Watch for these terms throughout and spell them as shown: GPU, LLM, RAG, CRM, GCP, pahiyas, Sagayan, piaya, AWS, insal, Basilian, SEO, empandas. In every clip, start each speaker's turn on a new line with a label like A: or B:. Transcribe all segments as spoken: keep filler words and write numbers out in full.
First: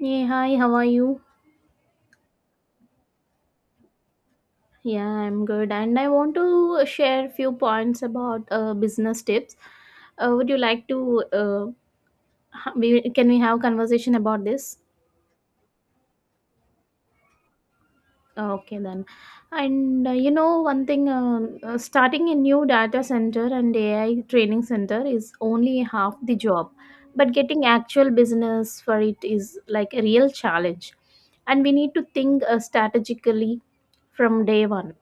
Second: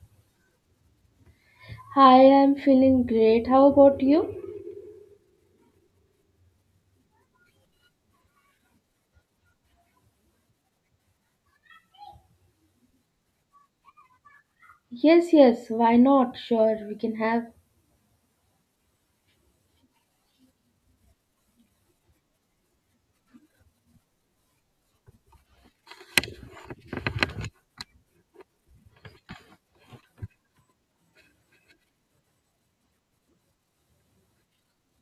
A: Hey, hi, how are you?
B: Hi, I'm feeling great. How about you?
A: Yeah, I'm good, and I want to share few points about uh, business tips. Uh, would you like to? Uh, ha- we can we have conversation about this?
B: Yes, yes, why not? Sure, we can have.
A: Okay, then. And uh, you know, one thing, um, uh, starting a new data center and A I training center is only half the job, but getting actual business for it is like a real challenge, and we need to think uh, strategically from day one.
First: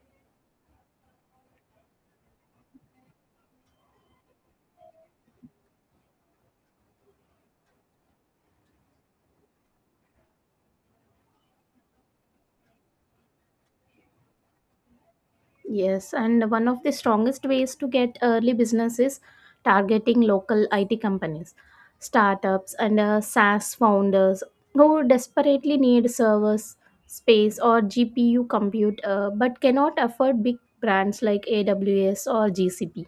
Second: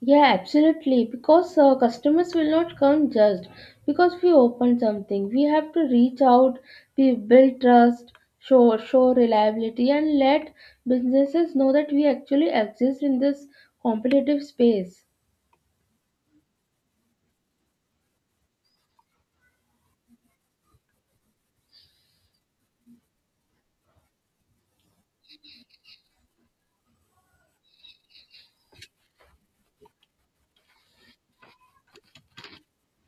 B: Yeah, absolutely. Because uh, customers will not come just because we open something. We have to reach out, we build trust, show show reliability, and let businesses know that we actually exist in this competitive space.
A: Yes, and one of the strongest ways to get early business is targeting local I T companies, startups, and uh, SaaS founders who desperately need servers, space, or G P U compute uh, but cannot afford big brands like A W S or G C P.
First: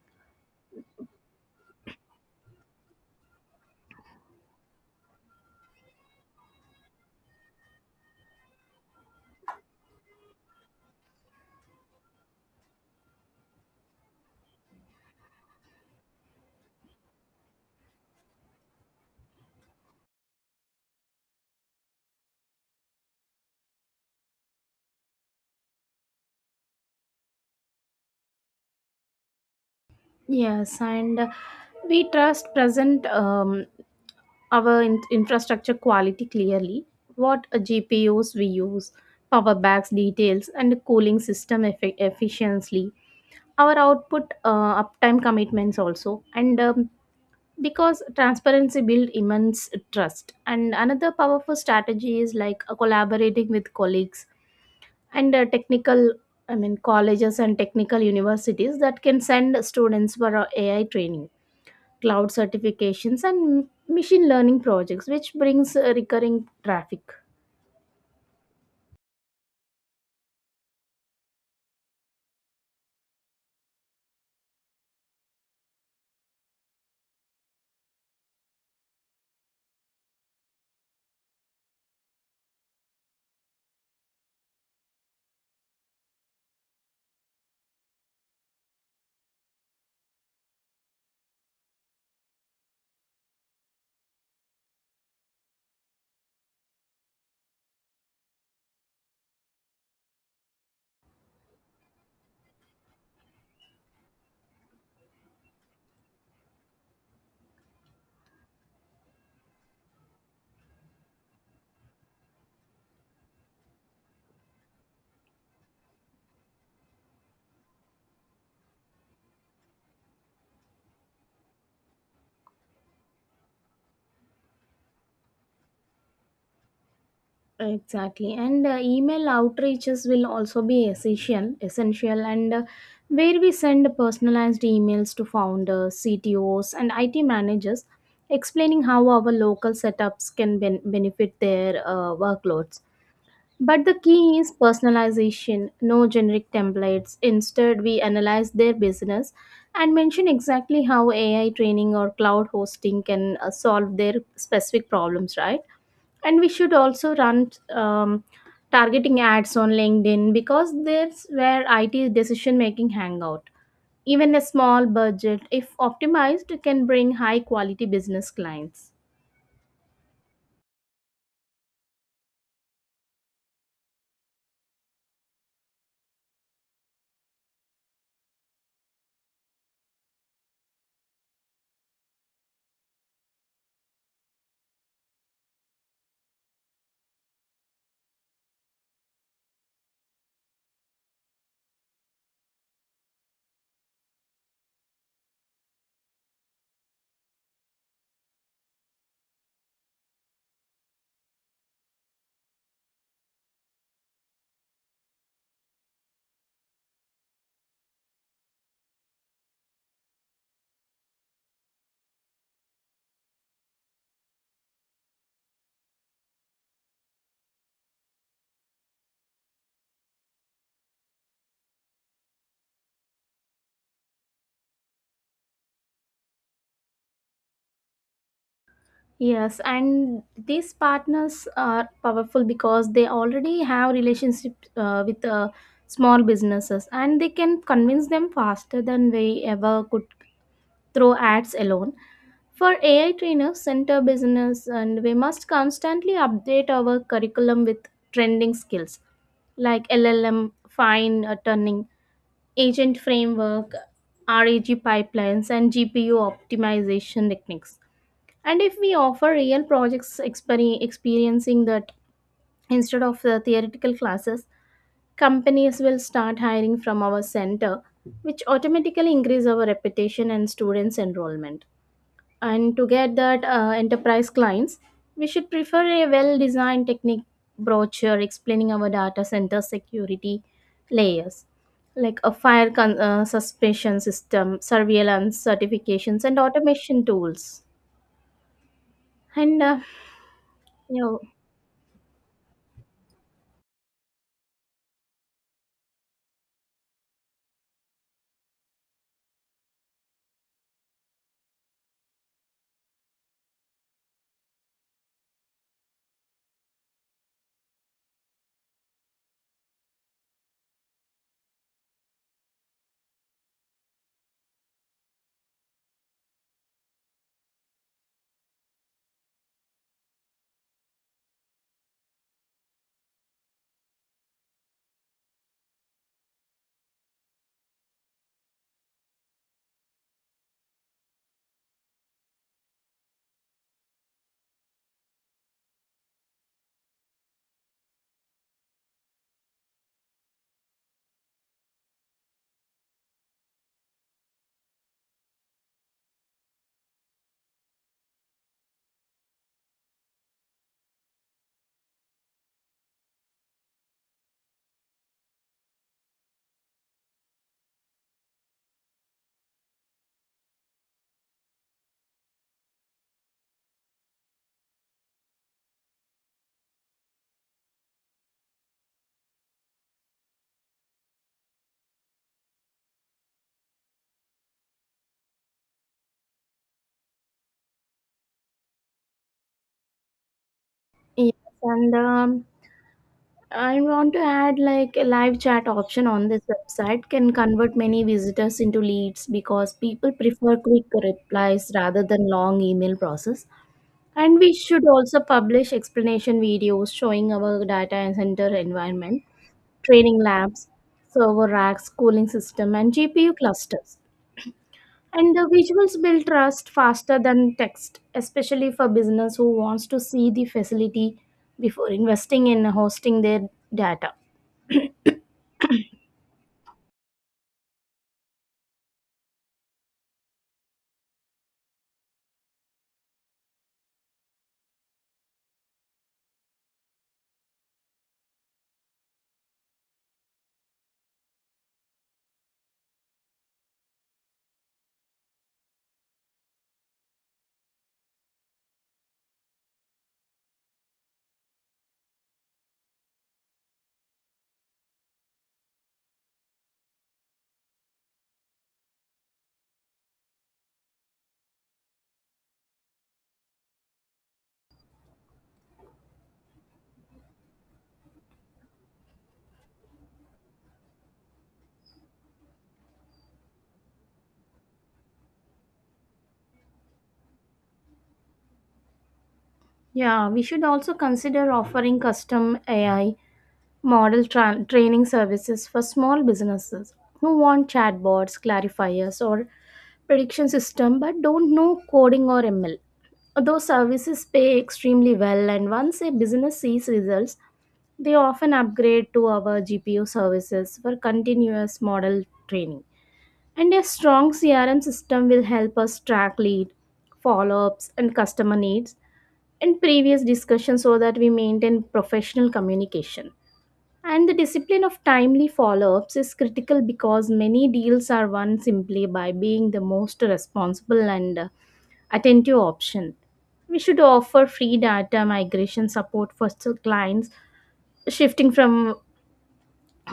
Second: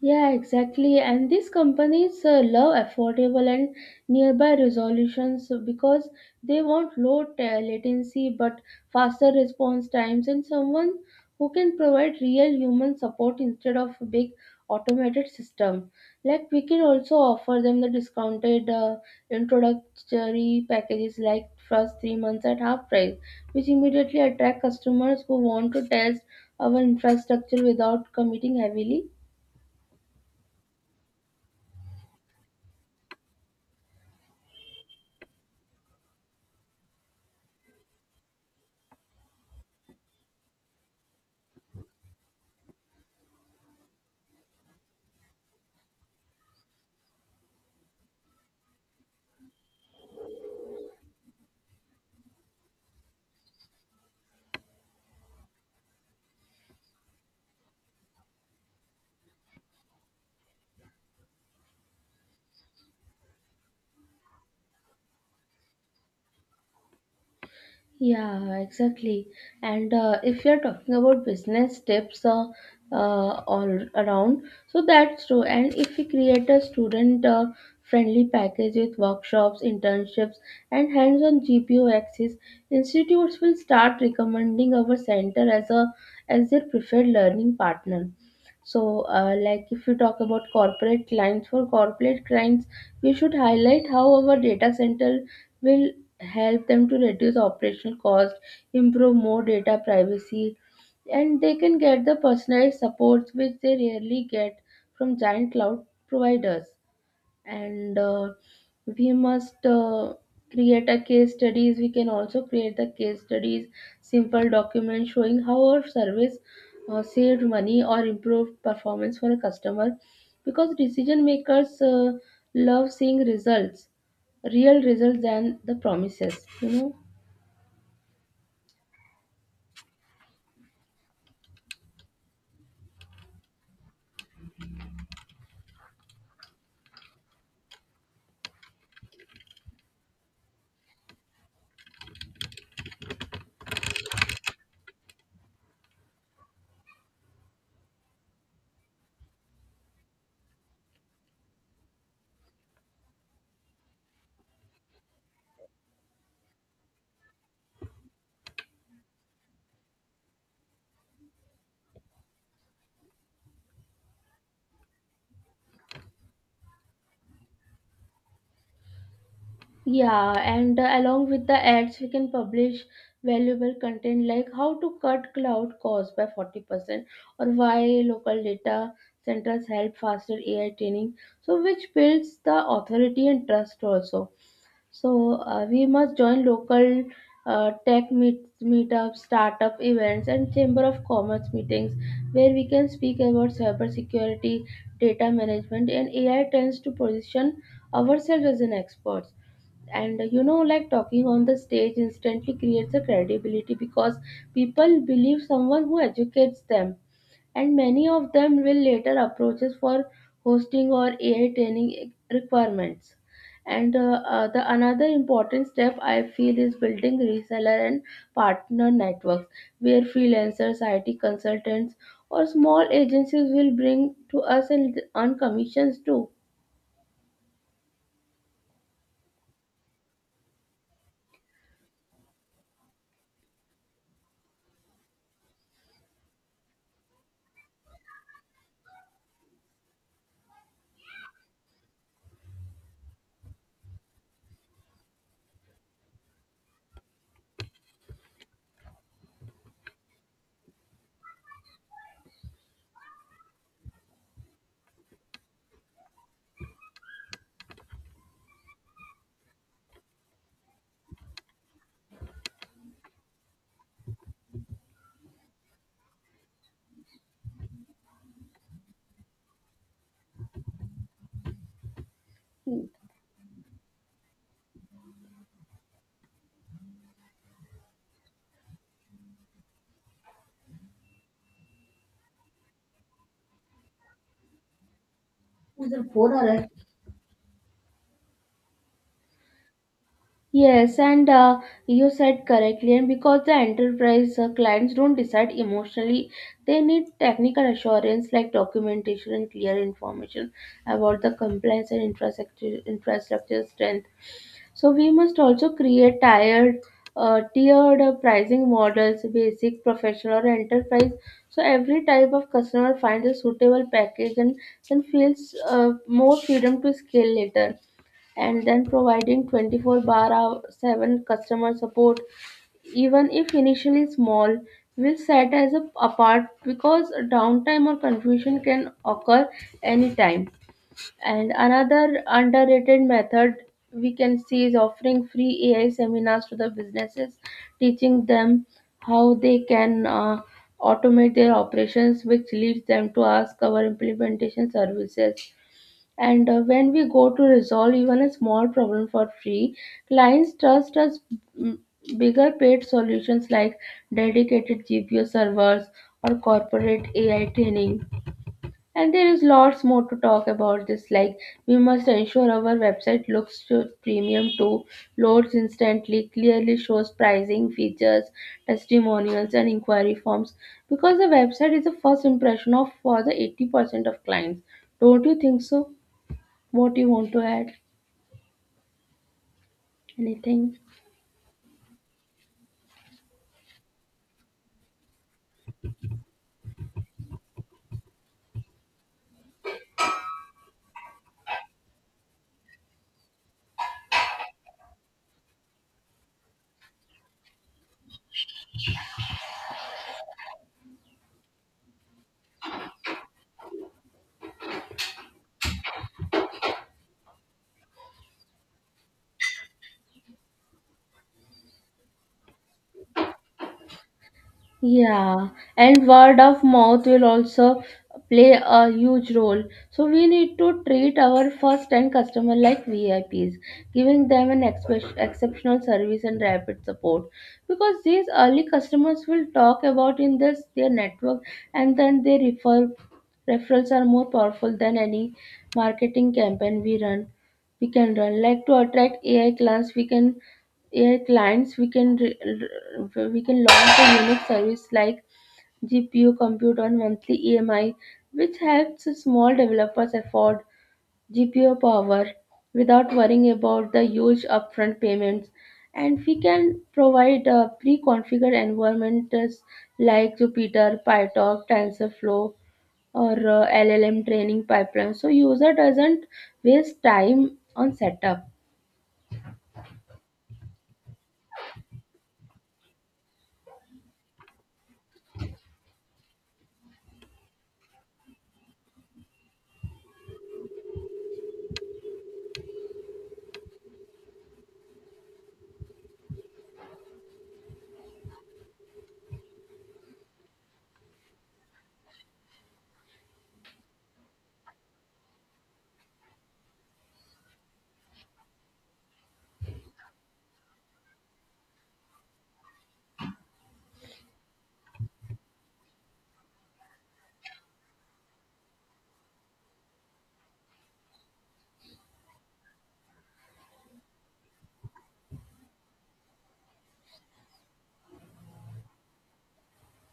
B: Yeah, exactly. And these companies uh, love affordable and nearby resolutions because they want low t- latency but faster response times and someone who can provide real human support instead of a big automated system. Like we can also offer them the discounted uh, introductory packages like first three months at half price, which immediately attract customers who want to test our infrastructure without committing heavily.
A: Yes, and uh, we trust present um, our in- infrastructure quality clearly, what uh, G P Us we use, power backs details, and cooling system effi- efficiently our output uh, uptime commitments also, and um, because transparency build immense trust. And another powerful strategy is like uh, collaborating with colleagues and uh, technical I mean colleges and technical universities that can send students for uh, AI training, cloud certifications, and machine learning projects, which brings uh, recurring traffic.
B: Yeah, exactly. And uh, if you're talking about business tips uh, uh, all around, so that's true. And if we create a student uh, friendly package with workshops, internships, and hands on G P O access, institutes will start recommending our center as a as their preferred learning partner. So, uh, like if you talk about corporate clients, for corporate clients, we should highlight how our data center will help them to reduce operational cost, improve more data privacy, and they can get the personalized supports which they rarely get from giant cloud providers, and uh, we must uh, create a case studies we can also create the case studies, simple document showing how our service uh, saved money or improved performance for a customer because decision makers uh, love seeing results, real results than the promises, you know.
A: Exactly, and uh, email outreaches will also be essential, essential, and uh, where we send personalized emails to founders, C T Os, and I T managers, explaining how our local setups can ben- benefit their uh, workloads. But the key is personalization, no generic templates. Instead, we analyze their business and mention exactly how A I training or cloud hosting can uh, solve their specific problems, right? And we should also run um, targeting ads on LinkedIn, because that's where IT decision making hangout. Even a small budget, if optimized, can bring high quality business clients.
B: Yeah, and uh, along with the ads, we can publish valuable content like how to cut cloud costs by forty percent or why local data centers help faster A I training. So, which builds the authority and trust also. So, uh, we must join local uh, tech meet, meetups, startup events, and chamber of commerce meetings where we can speak about cybersecurity, data management, and A I trends to position ourselves as an expert. And uh, you know, like talking on the stage instantly creates a credibility because people believe someone who educates them, and many of them will later approach us for hosting or A I training requirements. And uh, uh, the another important step I feel is building reseller and partner networks, where freelancers, I T consultants, or small agencies will bring to us and earn commissions too.
A: Yes, and these partners are powerful because they already have relationship uh, with uh, small businesses, and they can convince them faster than we ever could through ads alone. For A I trainers, center business, and we must constantly update our curriculum with trending skills like L L M, fine uh, tuning, agent framework, RAG pipelines, and G P U optimization techniques. And if we offer real projects exper- experiencing that instead of the theoretical classes, companies will start hiring from our center, which automatically increase our reputation and students' enrollment. And to
B: Who's
A: get that uh, enterprise clients, we should prefer a well designed technique brochure explaining our data center security layers, like a fire con- uh, suspension system, surveillance
B: the
A: certifications,
B: phone
A: and
B: or.
A: automation tools. And uh,
B: Yes,
A: you know,
B: and uh, you said correctly, and because the enterprise uh, clients don't decide emotionally, they need technical assurance like documentation and clear information about the compliance and infrastructure, infrastructure strength. So we must also create tiered, uh, tiered uh, pricing models: basic, professional, or enterprise. So every type of customer finds a suitable package and then feels uh, more freedom to scale later. And then providing twenty-four bar hour seven customer support, even if initially small, will set as a apart because downtime or confusion can occur anytime. And another underrated method we can see is offering free A I seminars to the businesses, teaching them how they can uh, automate their operations, which leads them to ask our implementation services. And uh, when we go to resolve even a small problem for free, clients trust us mm, bigger paid solutions like dedicated G P U servers or corporate A I training. And there is lots more to talk about this. Like we must ensure our website looks to premium too, loads instantly, clearly shows pricing, features, testimonials, and inquiry forms. Because the website is the first impression of for the eighty percent of clients. Don't you think so? What you want to add? Anything?
A: yes, and um, I want to add like a live chat option on this website can convert many visitors into leads, because people prefer quick replies rather than long email process. And we should also publish explanation videos showing our data center environment, training labs, server racks, cooling system, and G P U clusters. And the visuals build trust faster than text, especially for business who wants to see the facility before investing in hosting their data.
B: Yeah, and word of mouth will also play a huge role. So we need to treat our first-time customer like V I Ps, giving them an expe- exceptional service and rapid support. Because these early customers will talk about in this their network, and then they refer referrals are more powerful than any marketing campaign we run. We can run like to attract A I clients. We can A I clients, we can re- re- we can launch a unique service like G P U compute on monthly E M I, which helps small developers afford G P U power without worrying about the huge upfront payments. And we can provide uh, pre-configured environments like Jupyter, PyTorch, TensorFlow, or uh, L L M training pipelines, so user doesn't waste time on setup.
A: Yeah, we should also consider offering custom A I model tra- training services for small businesses who want chatbots, clarifiers, or prediction system but don't know coding or M L. Those services pay extremely well, and once a business sees results, they often upgrade to our G P U services for continuous model training. And a strong C R M system will help us track lead, follow ups, and customer needs in previous discussions, so that we maintain professional communication. And the discipline of timely follow ups is critical, because many deals are won simply by being the most responsible and uh, attentive option. We should offer free data migration support for s- clients shifting from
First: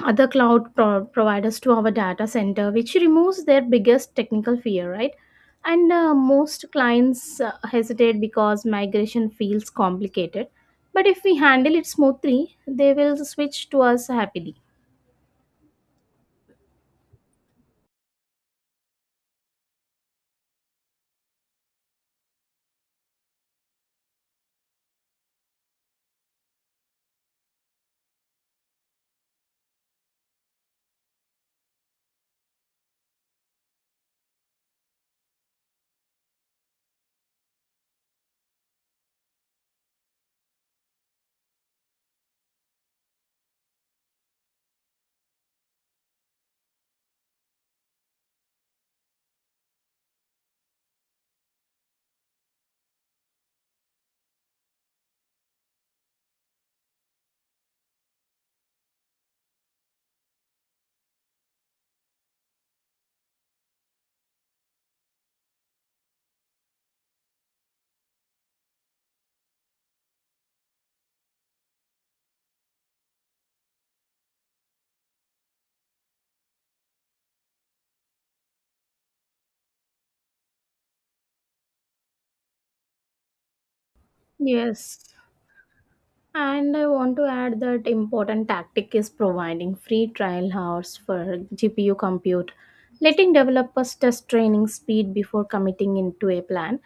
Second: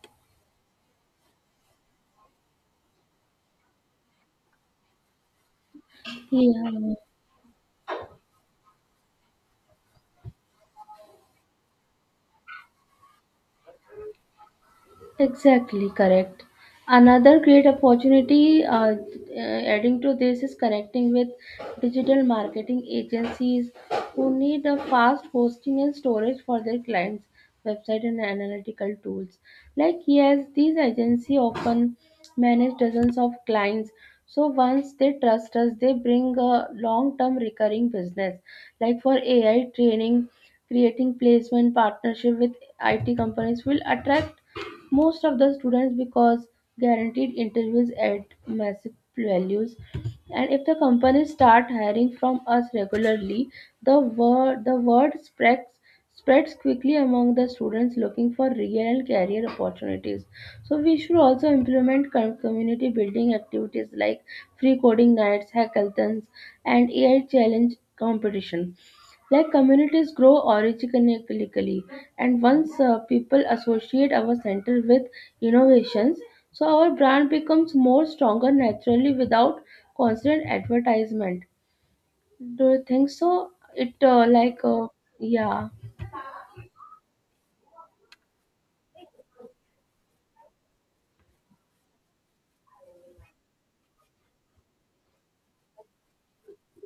A: other cloud pro- providers to our data center, which removes their biggest technical fear, right? And uh, most
B: Yeah.
A: clients uh, hesitate because migration feels complicated. But if we handle it smoothly, they will switch to us happily.
B: Exactly correct. Another great opportunity uh, uh, adding to this is connecting with digital marketing agencies who need a fast hosting and storage for their clients' website and analytical tools. Like yes, these agencies often manage dozens of clients. So once they trust us, they bring a long-term recurring business. Like for A I training, creating placement partnership with I T companies will attract most of the students because guaranteed interviews at massive values, and if the companies start hiring from us regularly, the word the word spreads spreads quickly among the students looking for real career opportunities. So we should also implement com- community building activities like free coding nights, hackathons, and AI challenge competition. Like communities grow organically, and once uh, people associate our center with innovations, so our brand becomes more stronger naturally without constant advertisement. Do you think so? It uh, like uh,
A: Yes.
B: Yeah.
A: And I want to add that important tactic is providing free trial hours for G P U compute, letting developers test training speed before committing into a plan.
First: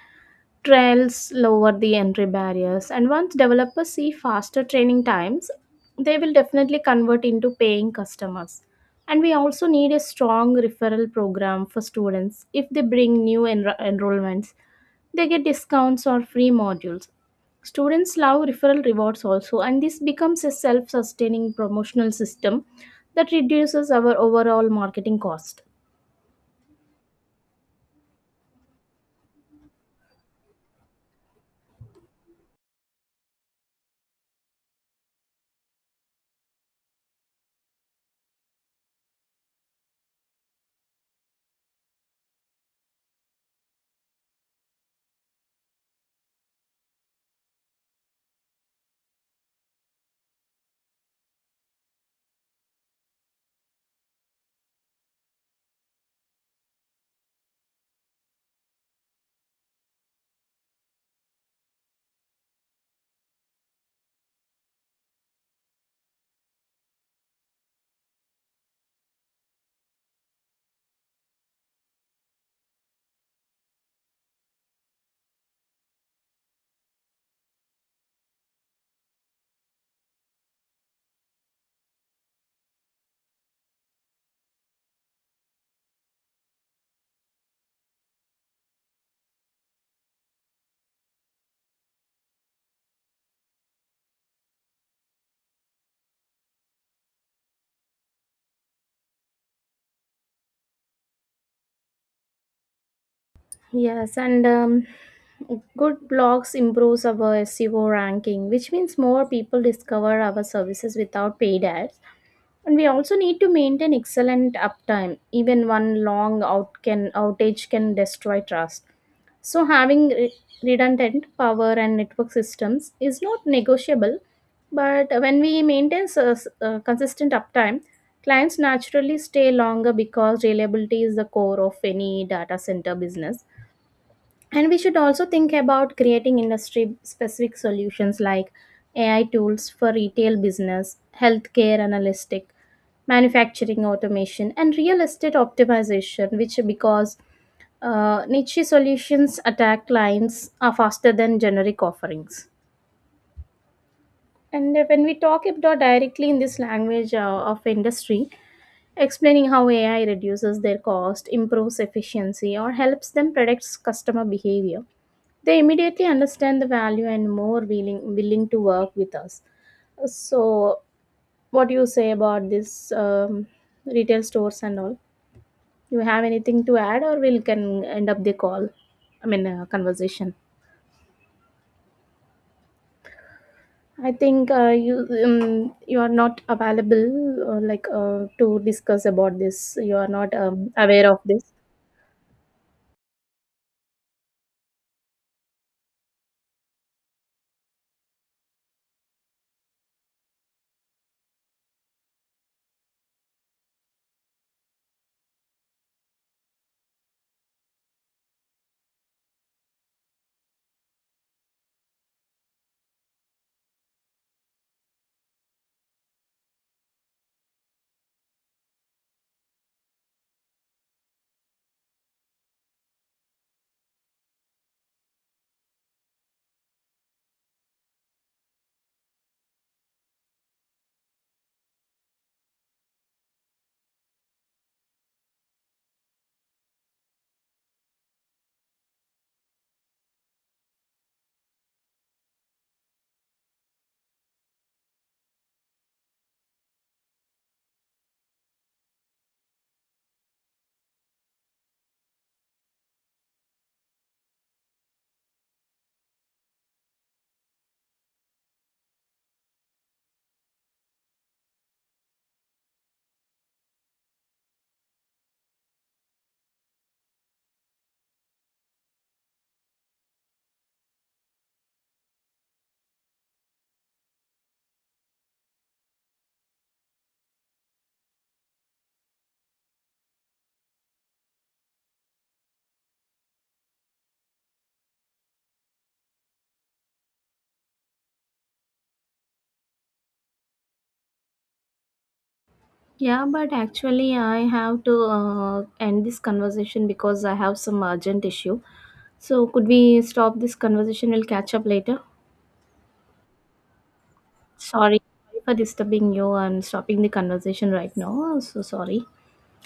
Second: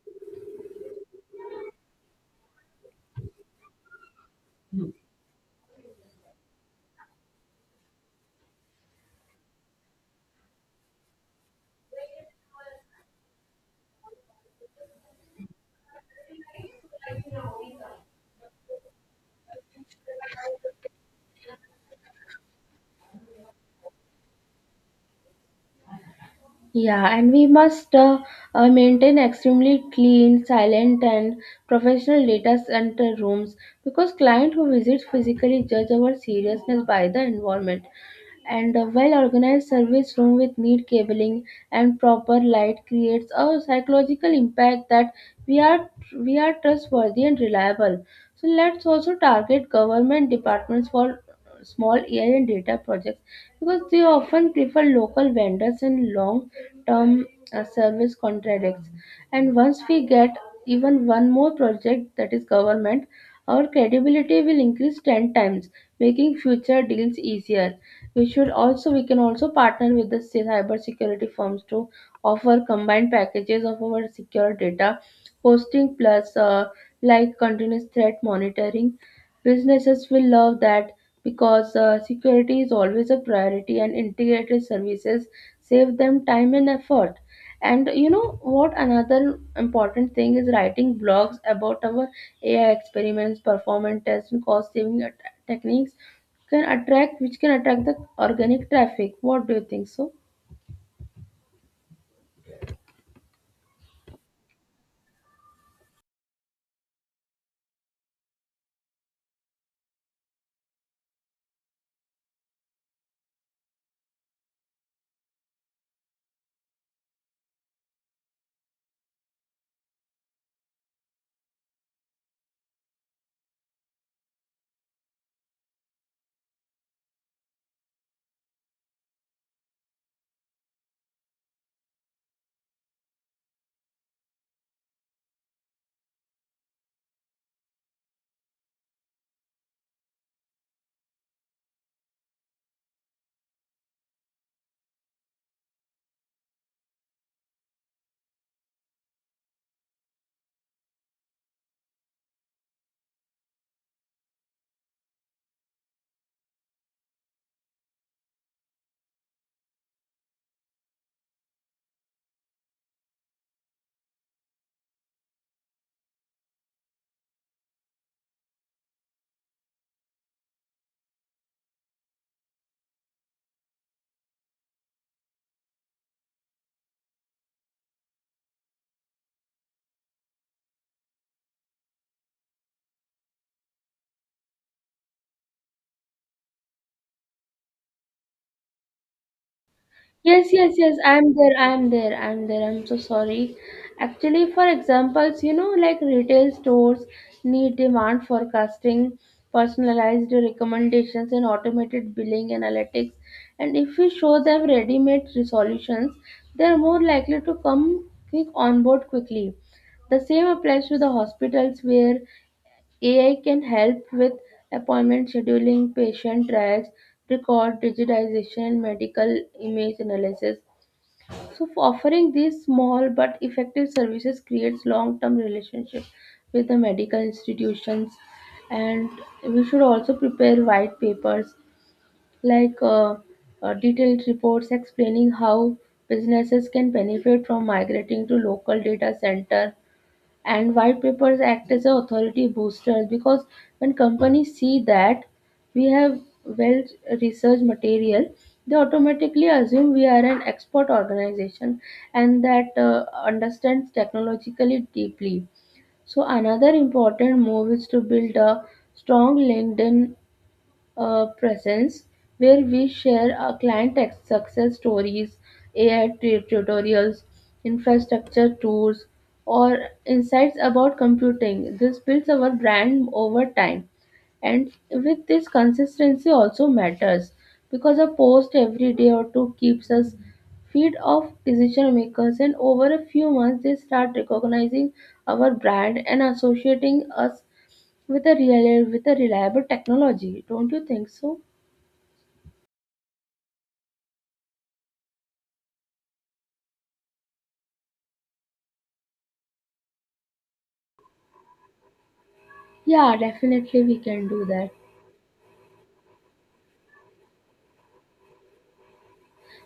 A: Trails lower the entry barriers, and once developers see faster training times, they will definitely convert into paying customers. And we also need a strong referral program for students. If they bring new enro- enrollments, they get discounts or free modules. Students love referral rewards also, and this becomes a self-sustaining promotional system that reduces our overall marketing cost.
B: Yeah, and we must uh, uh, maintain extremely clean, silent, and professional data center rooms because client who visits physically judge our seriousness by the environment. And a well-organized service room with neat cabling and proper light creates a psychological impact that we are we are trustworthy and reliable. So let's also target government departments for small A I and data projects because they often prefer local vendors and long term uh, service contracts. And once we get even one more project that is government, our credibility will increase ten times, making future deals easier. We should also we can also partner with the cyber security firms to offer combined packages of our secure data hosting plus uh, like continuous threat monitoring. Businesses will love that because uh, security is always a priority and integrated services save them time and effort. And you know what? Another important thing is writing blogs about our A I experiments, performance tests, and cost saving at- techniques can attract, which can attract the organic traffic. What do you think so?
A: Yes, and um, good blogs improves our S E O ranking, which means more people discover our services without paid ads. And we also need to maintain excellent uptime. Even one long out can outage can destroy trust. So having re- redundant power and network systems is not negotiable. But when we maintain s- uh, consistent uptime, clients naturally stay longer because reliability is the core of any data center business. And we should also think about creating industry specific solutions like A I tools for retail business, healthcare analytic, manufacturing automation, and real estate optimization, which, because uh, niche solutions attack clients are faster than generic offerings. And when we talk about directly in this language uh, of industry, explaining how A I reduces their cost, improves efficiency, or helps them predict customer behavior, they immediately understand the value and more willing willing to work with us. So what do you say about this, um, retail stores and all? You have anything to add, or we'll can end up the call, i mean uh, conversation? I think uh, you, um, you are not available, uh, like uh, to discuss about this. You are not
B: Yes,
A: um,
B: yes, yes.
A: aware of
B: I'm
A: this.
B: there. I'm there. I'm there. I'm so sorry. Actually, for examples, you know, like retail stores need demand forecasting, personalized recommendations, and automated billing analytics. And if we show them ready-made solutions, they're more likely to come quick on board quickly. The same applies to the hospitals where A I can help with appointment scheduling, patient tracks, record digitization, and medical image analysis. So, for offering these small but effective services creates long-term relationship with the medical institutions, and we should also prepare white papers, like uh, uh, detailed reports explaining how businesses can benefit from migrating to local data center. And white papers act as a authority boosters because when companies see that we have well researched material, they automatically assume we are an expert organization and that uh, understands technologically deeply. So another important move is to build a strong LinkedIn uh, presence where we share our client ex- success stories, A I tu- tutorials, infrastructure tours, or insights about computing. This builds our brand over time. And with this, consistency also matters because a post every day or two keeps us feed of decision makers, and over a few months, they start recognizing our brand and associating us with a real with a reliable technology. Don't you think so?
A: Yeah, but actually, I have to uh, end this conversation because I have some urgent issue. So, could we stop this conversation? We'll catch up later.
B: Yeah, definitely we can do that.
A: Sorry for disturbing you and stopping the conversation right now. So sorry.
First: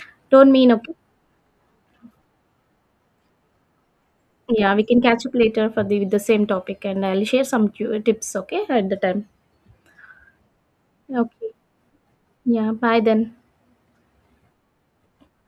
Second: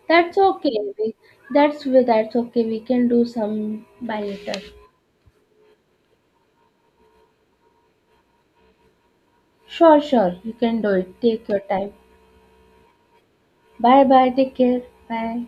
B: That's
A: Don't mean
B: okay,
A: okay.
B: we, that's we, that's okay, we can do some by later.
A: Yeah, we can catch up later for the with the same topic, and I'll share some tu- tips. Okay, at the time.
B: Sure, sure, you can do it, take
A: Okay.
B: your time.
A: Yeah. Bye then.
B: Bye, bye, take care. Bye.